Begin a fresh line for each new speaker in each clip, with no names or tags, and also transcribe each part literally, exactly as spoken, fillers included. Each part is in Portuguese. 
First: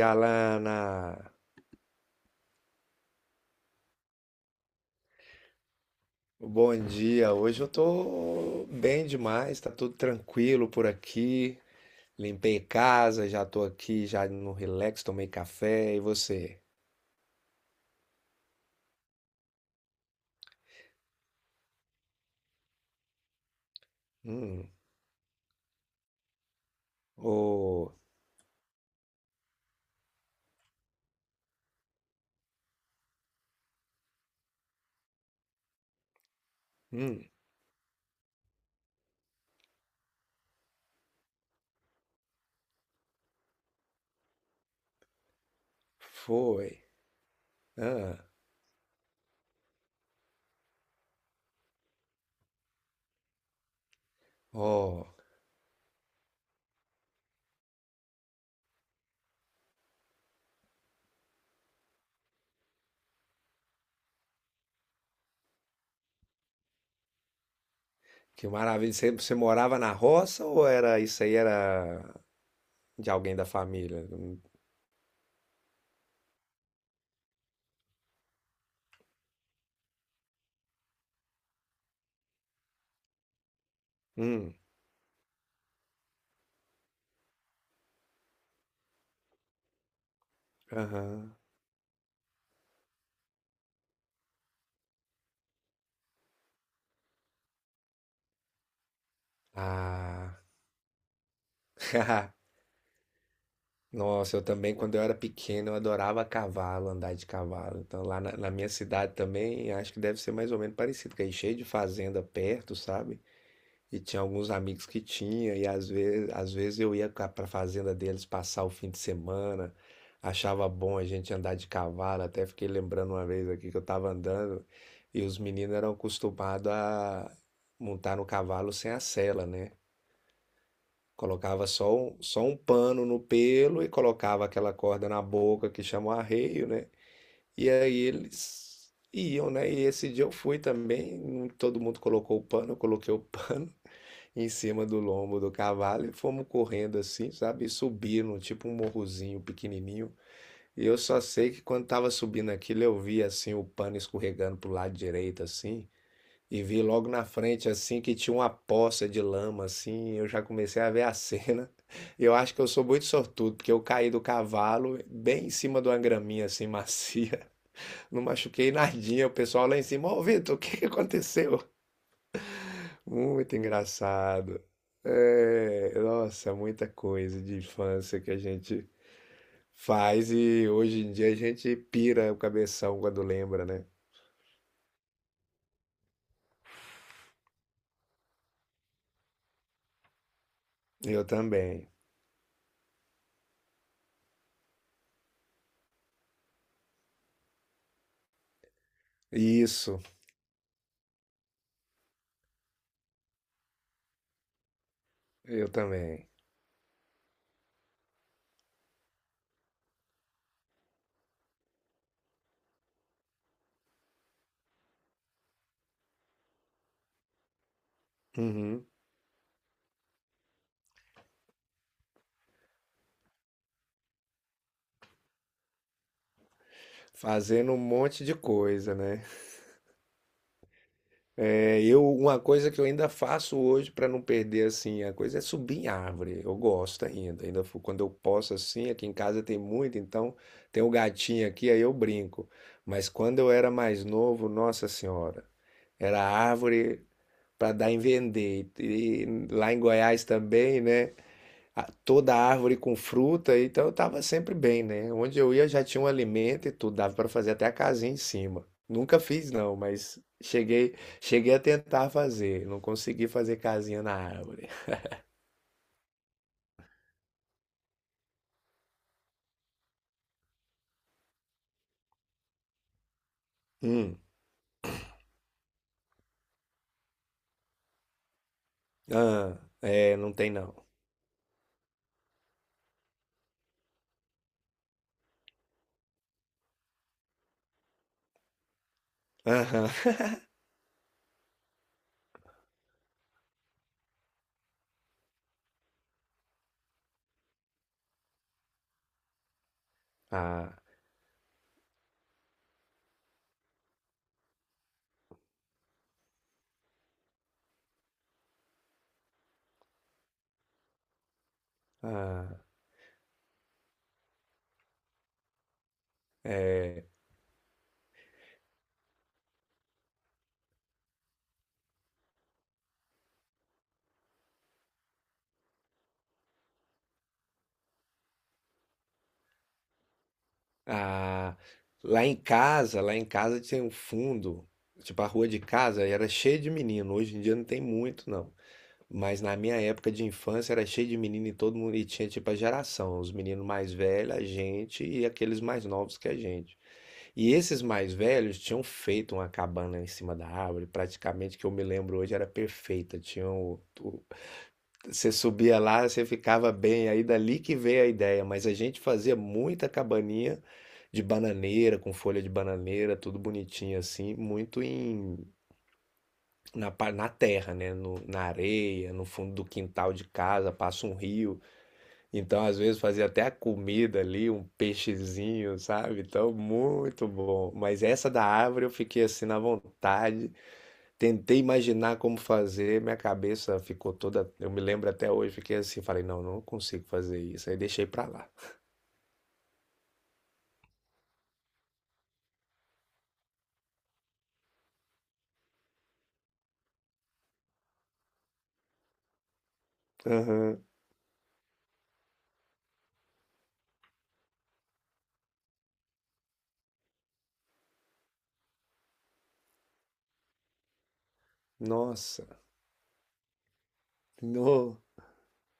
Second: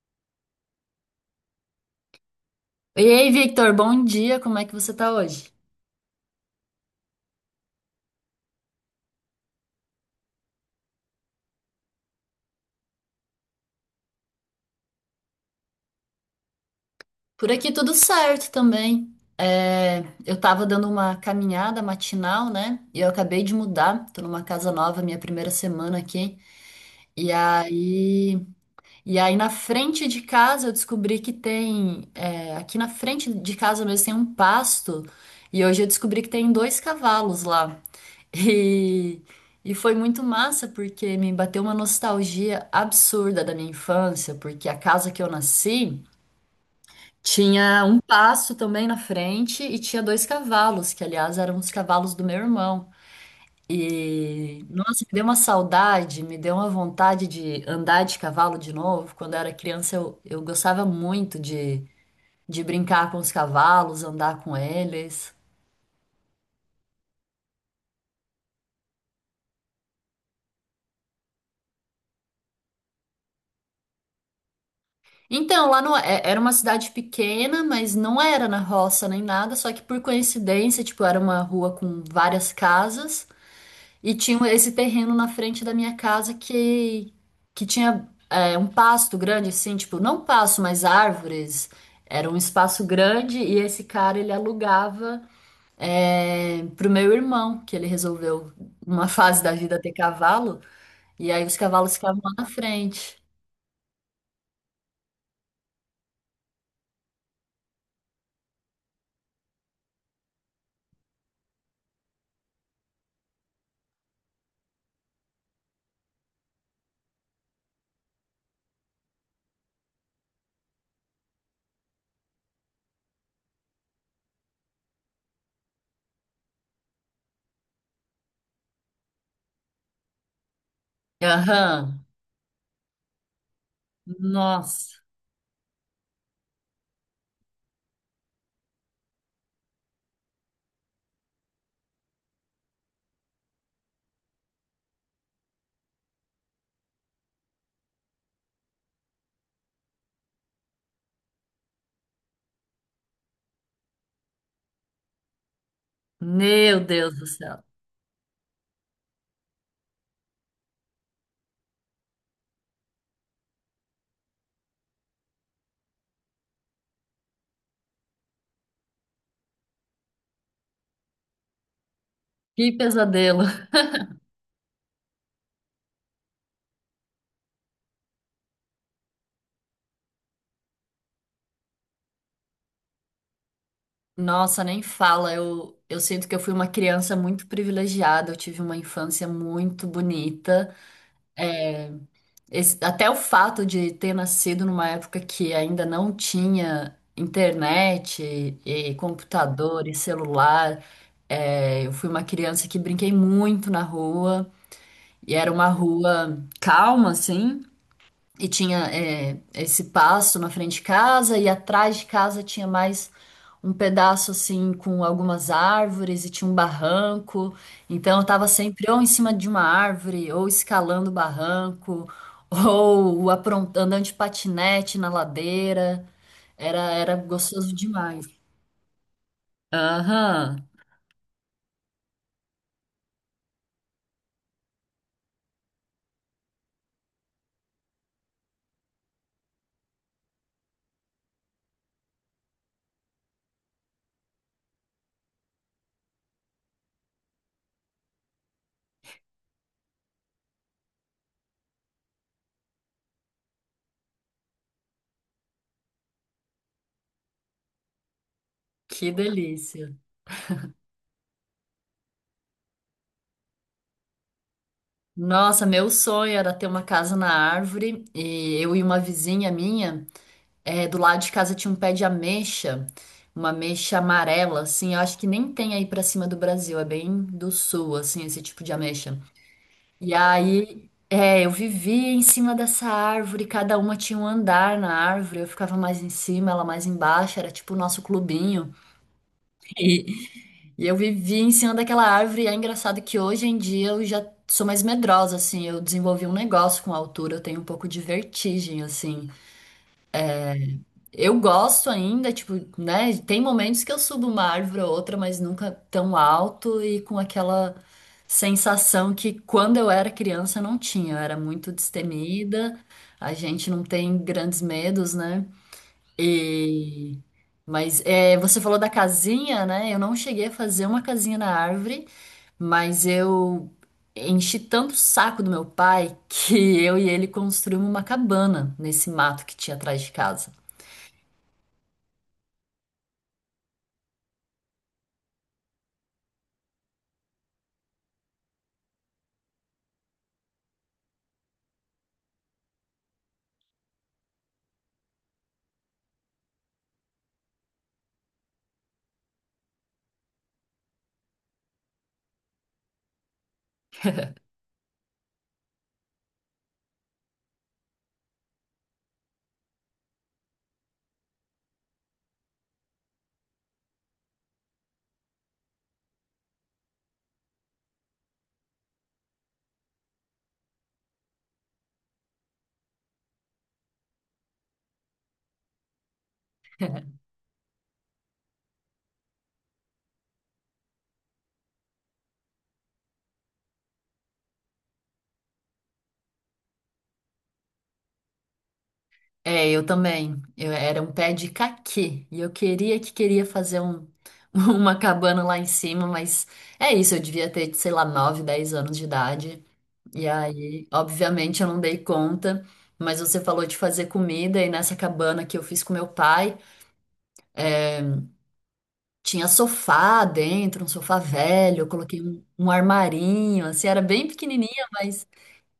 E, Alana,
E aí, Victor, bom dia, como é que você tá hoje?
bom dia. Hoje eu tô bem demais, tá tudo tranquilo por aqui. Limpei casa, já tô aqui, já no relax, tomei café. E você?
Por aqui tudo certo também. É, eu tava dando uma caminhada matinal, né? E eu acabei de mudar, tô numa
Hum,
casa nova, minha primeira semana aqui. E
oh,
aí, e aí na frente de casa eu descobri que tem, é, aqui na frente de casa mesmo tem um pasto. E hoje eu descobri que tem dois
hum,
cavalos lá. E, e foi muito massa porque me bateu uma nostalgia absurda da minha infância, porque a casa que eu nasci
foi.
tinha um
Ah,
passo também na frente e tinha dois cavalos, que aliás eram os cavalos do meu irmão. E nossa,
oh,
me deu uma saudade, me deu uma vontade de andar de cavalo de novo. Quando eu era criança, eu, eu gostava muito de, de brincar com os cavalos, andar com eles.
que maravilha. Você, você morava na roça ou era isso aí era de alguém da família?
Então, lá no, é- era uma cidade pequena, mas não era na roça nem nada, só que por coincidência, tipo, era uma rua com várias casas e tinha um,
Hum,
esse terreno na frente da minha casa que, que tinha é, um pasto grande, assim, tipo, não pasto, mas
aham.
árvores. Era um espaço grande e esse cara, ele alugava é, pro meu irmão, que ele resolveu, numa fase da vida, ter
Ah,
cavalo, e aí os cavalos ficavam lá na frente.
Nossa, eu também, quando eu era pequeno, eu adorava cavalo, andar de cavalo. Então, lá na, na minha cidade também, acho que deve ser mais ou menos parecido, que aí cheio de fazenda perto, sabe? E tinha alguns amigos que tinha, e às vezes, às vezes eu ia ca- pra fazenda deles passar o fim de semana, achava bom a gente andar de cavalo, até fiquei lembrando uma vez aqui que eu tava andando, e os meninos eram acostumados a montar no cavalo sem a sela, né? Colocava só
Aham.
um, só um pano no pelo e colocava aquela
Nossa.
corda na boca que chama arreio, né? E aí eles iam, né? E esse dia eu fui também, não- todo mundo colocou o pano, eu coloquei o pano em cima do lombo do cavalo e fomos correndo assim, sabe? E subindo, tipo um morrozinho pequenininho. E eu só sei que quando tava subindo aquilo, eu vi assim o pano escorregando pro lado direito, assim. E
Meu
vi logo
Deus
na
do céu.
frente, assim, que tinha uma poça de lama, assim, eu já comecei a ver a cena. Eu acho que eu sou muito sortudo, porque eu caí do cavalo bem em cima de uma graminha, assim, macia. Não machuquei nadinha, o pessoal lá em cima, ô Vitor, o que que aconteceu?
Que pesadelo.
Muito engraçado. É, nossa, muita coisa de infância que a gente faz e hoje em dia a gente pira o cabeção quando lembra, né?
Nossa, nem fala. Eu, eu sinto que eu fui uma criança muito privilegiada. Eu tive uma infância muito bonita.
Eu também.
Esse- até o fato de ter nascido numa época que ainda não tinha internet e computador e
Isso,
celular. É, eu fui uma criança que brinquei muito na rua. E era
eu
uma
também.
rua calma, assim. E tinha, é, esse pasto na frente de casa, e atrás de casa tinha mais um pedaço assim com algumas árvores, e tinha um barranco. Então eu tava
Uhum.
sempre ou em cima de uma árvore, ou escalando o barranco, ou apron- andando de patinete na ladeira. Era, era
Fazendo
gostoso
um monte
demais.
de coisa, né?
Aham,
É, eu, uma coisa que eu ainda faço hoje para não perder assim a coisa é subir em árvore. Eu gosto ainda, ainda fu- quando eu posso assim, aqui em casa tem muito, então tem o gatinho aqui, aí eu brinco. Mas quando eu era mais novo, nossa senhora, era árvore para dar em vender. E, e lá em Goiás também, né? a- toda árvore com fruta, então eu tava sempre bem, né? Onde eu ia já tinha um alimento e tudo, dava para fazer até a casinha em cima.
que
Nunca fiz não,
delícia.
mas cheguei, cheguei a tentar fazer, não consegui fazer casinha na árvore.
Nossa, meu sonho era ter uma casa na árvore, e eu e uma vizinha minha. É, do lado de casa tinha um pé de ameixa, uma ameixa
Hum.
amarela, assim, eu acho que nem tem aí pra cima do Brasil, é bem do sul, assim, esse tipo de ameixa.
Ah,
E
é, não tem não.
aí, é, eu vivia em cima dessa árvore, cada uma tinha um andar na árvore, eu ficava mais em cima, ela mais embaixo, era tipo o nosso clubinho.
Aham.
E, e eu vivia em cima daquela árvore, e é engraçado que hoje em dia eu já sou mais medrosa, assim, eu desenvolvi um negócio com a altura, eu tenho um pouco de vertigem, assim.
Ah,
Eu gosto ainda, tipo, né? Tem momentos que eu subo uma árvore ou outra, mas nunca tão alto e com aquela sensação que quando eu era criança eu não tinha. Eu era muito
ah,
destemida, a gente não tem grandes medos, né?
é.
E... Mas é, você falou da casinha, né? Eu não cheguei a fazer uma casinha na árvore, mas eu enchi tanto o saco do meu pai que eu e ele construímos uma cabana nesse mato que tinha atrás de casa.
Ah, lá em casa, lá em casa tinha um fundo, tipo a rua de casa era cheia de menino, hoje em dia não tem muito não. Mas na minha época de infância era cheio de menino e todo mundo e tinha tipo a geração, os meninos mais velhos, a gente e aqueles mais novos que a gente. E esses mais velhos tinham feito uma cabana em cima da árvore, praticamente que eu me lembro hoje era perfeita. Tinham o- o- você subia lá, você ficava bem, aí dali que veio a ideia, mas a gente fazia muita cabaninha de bananeira, com folha de bananeira, tudo bonitinho assim, muito em na, pa- na terra, né? No, Na areia, no fundo do quintal de casa, passa um rio. Então, às vezes, fazia até a comida ali, um peixezinho, sabe? Então, muito bom. Mas essa da árvore eu fiquei assim na vontade. Tentei imaginar como fazer, minha cabeça ficou toda. Eu me lembro até hoje, fiquei assim, falei, não, não consigo fazer isso. Aí deixei pra lá.
É, eu também. Eu era um pé de caqui e eu queria que queria fazer um, uma cabana lá em cima, mas é isso, eu devia ter, sei lá, nove, dez anos de idade. E
Aham.
aí, obviamente, eu não dei conta, mas você falou de fazer comida e nessa cabana que eu fiz com meu pai, tinha sofá dentro, um sofá velho, eu coloquei um,
Nossa.
um armarinho, assim, era bem pequenininha.
No.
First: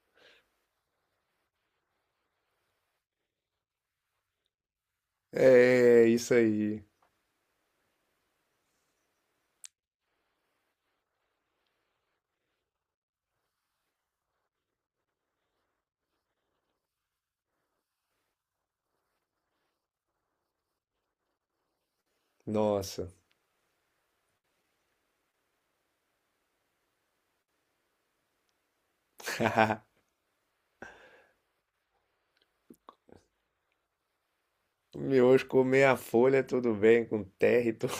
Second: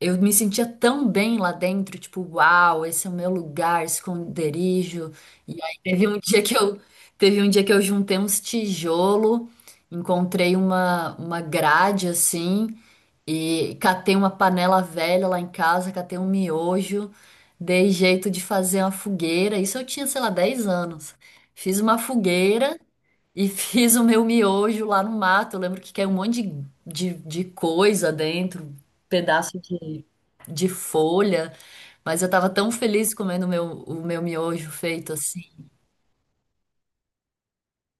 Eu me sentia tão bem lá dentro, tipo, uau, esse é o meu lugar, esconderijo. E aí teve
É,
um
isso
dia que eu
aí.
Teve um dia que eu juntei uns tijolo, encontrei uma uma grade assim e catei uma panela velha lá em casa, catei um miojo, dei jeito de fazer uma fogueira. Isso eu tinha, sei lá, dez anos. Fiz uma fogueira
Nossa.
e fiz o meu miojo lá no mato. Eu lembro que caiu um monte de, de, de coisa dentro, pedaço de, de folha. Mas eu tava tão feliz comendo o meu, o meu miojo
O
feito assim.
miojo com meia folha, tudo bem, com terra e tudo.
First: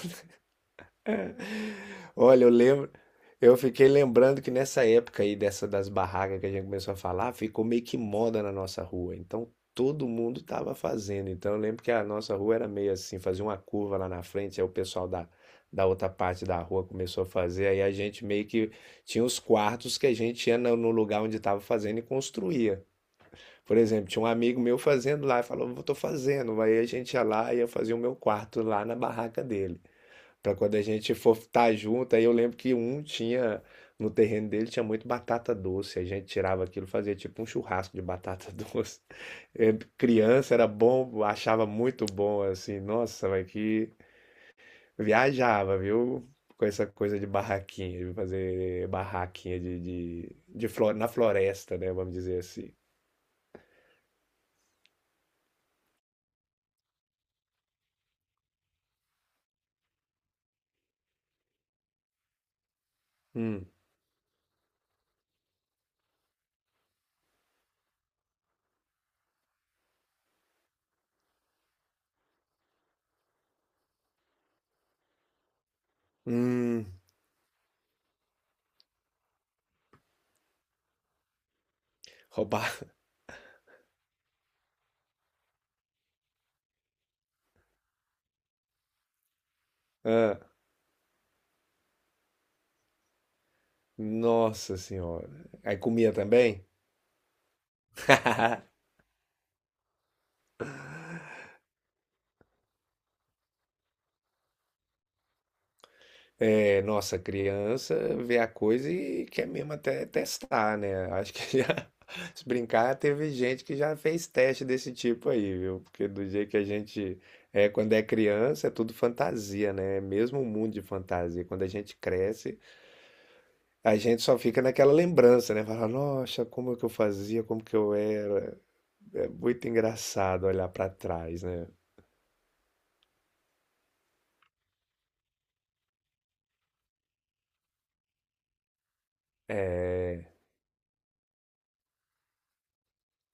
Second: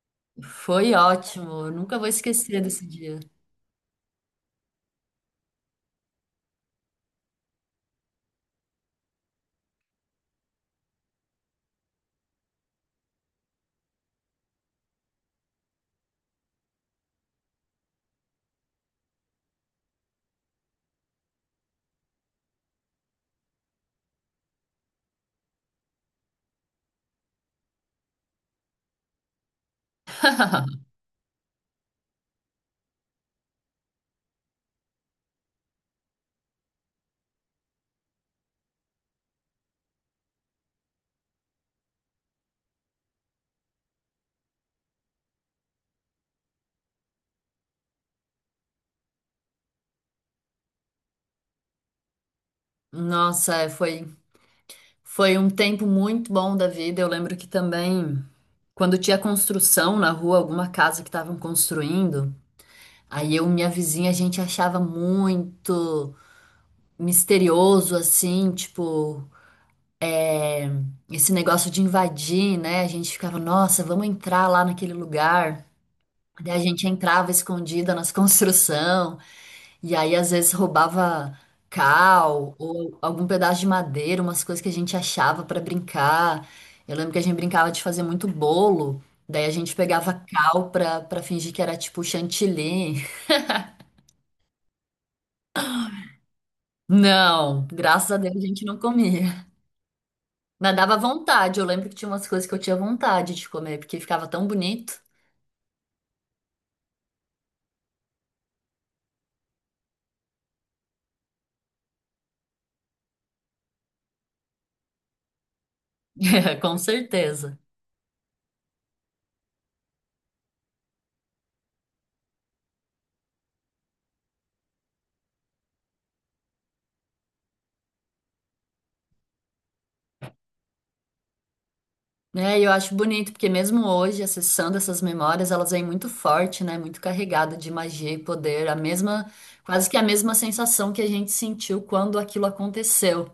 Foi ótimo. Eu nunca vou
Olha, eu
esquecer desse
lembro,
dia.
eu fiquei lembrando que nessa época aí, dessa das barracas que a gente começou a falar, ficou meio que moda na nossa rua. Então todo mundo tava fazendo. Então eu lembro que a nossa rua era meio assim, fazia uma curva lá na frente, aí o pessoal da, da outra parte da rua começou a fazer. Aí a gente meio que tinha os quartos que a gente ia no no lugar onde tava fazendo e construía. Por exemplo, tinha um amigo meu fazendo lá, falou, eu tô fazendo. Aí a gente ia lá e eu fazia o meu quarto lá na barraca dele. Pra quando a gente for estar junto, aí eu lembro que um tinha, no terreno dele tinha muito batata doce. A gente tirava aquilo, fazia tipo um churrasco de batata doce. É, criança era bom, achava muito bom, assim, nossa, mas que viajava, viu? Com essa coisa de barraquinha, de fazer barraquinha de, de, de flo- na floresta, né? Vamos dizer assim.
Nossa, é, foi, foi um tempo muito bom da vida. Eu lembro que também, quando tinha construção na rua, alguma casa que estavam construindo, aí eu e
Hum.
minha vizinha, a gente achava muito misterioso, assim, tipo, esse negócio de invadir, né? A gente ficava, nossa, vamos entrar lá naquele lugar. Daí a gente
Hum.
entrava escondida nas construção, e aí às vezes roubava cal
Roubar.
ou algum pedaço de madeira, umas coisas que a gente achava para brincar. Eu lembro que a gente brincava de fazer muito bolo, daí a gente pegava
Ah,
cal pra, pra fingir que era tipo chantilly.
nossa senhora. Aí comia também?
Não, graças a Deus a gente não comia. Mas dava vontade, eu lembro que tinha umas coisas que eu tinha vontade de comer, porque ficava tão bonito.
É, nossa, criança vê a coisa e quer mesmo até testar, né? Acho que já, se brincar, teve gente que já fez teste desse tipo aí, viu? Porque do jeito que a
Com
gente
certeza.
é quando é criança, é tudo fantasia, né? É mesmo um mundo de fantasia. Quando a gente cresce, a gente só fica naquela lembrança, né? Fala, nossa, como que eu fazia, como que eu era. É muito engraçado olhar pra trás, né?
Né? E eu acho bonito, porque mesmo hoje, acessando essas memórias, elas vêm muito forte, né? Muito carregada de magia e poder, a mesma, quase que a
É,
mesma sensação que a gente sentiu quando aquilo aconteceu.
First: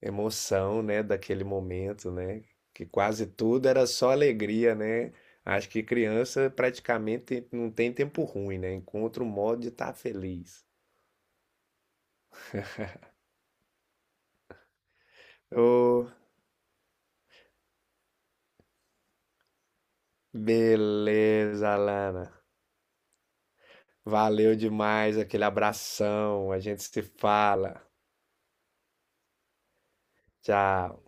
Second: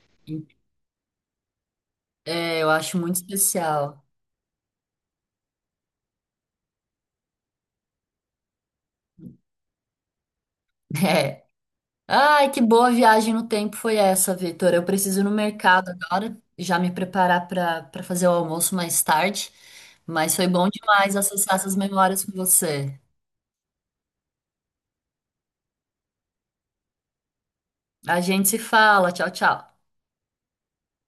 emoção, né, daquele momento, né?
É, eu
Que
acho muito
quase tudo era
especial.
só alegria, né? Acho que criança praticamente não tem tempo ruim, né? Encontra um modo de estar feliz.
É. Ai, que boa viagem no tempo foi essa, Vitor. Eu preciso ir no mercado
Ô,
agora, já me preparar para para fazer o almoço mais tarde. Mas foi bom demais acessar
beleza,
essas memórias
Alana.
com você.
Valeu demais aquele abração. A gente se fala.
A gente se fala. Tchau, tchau.
Tchau.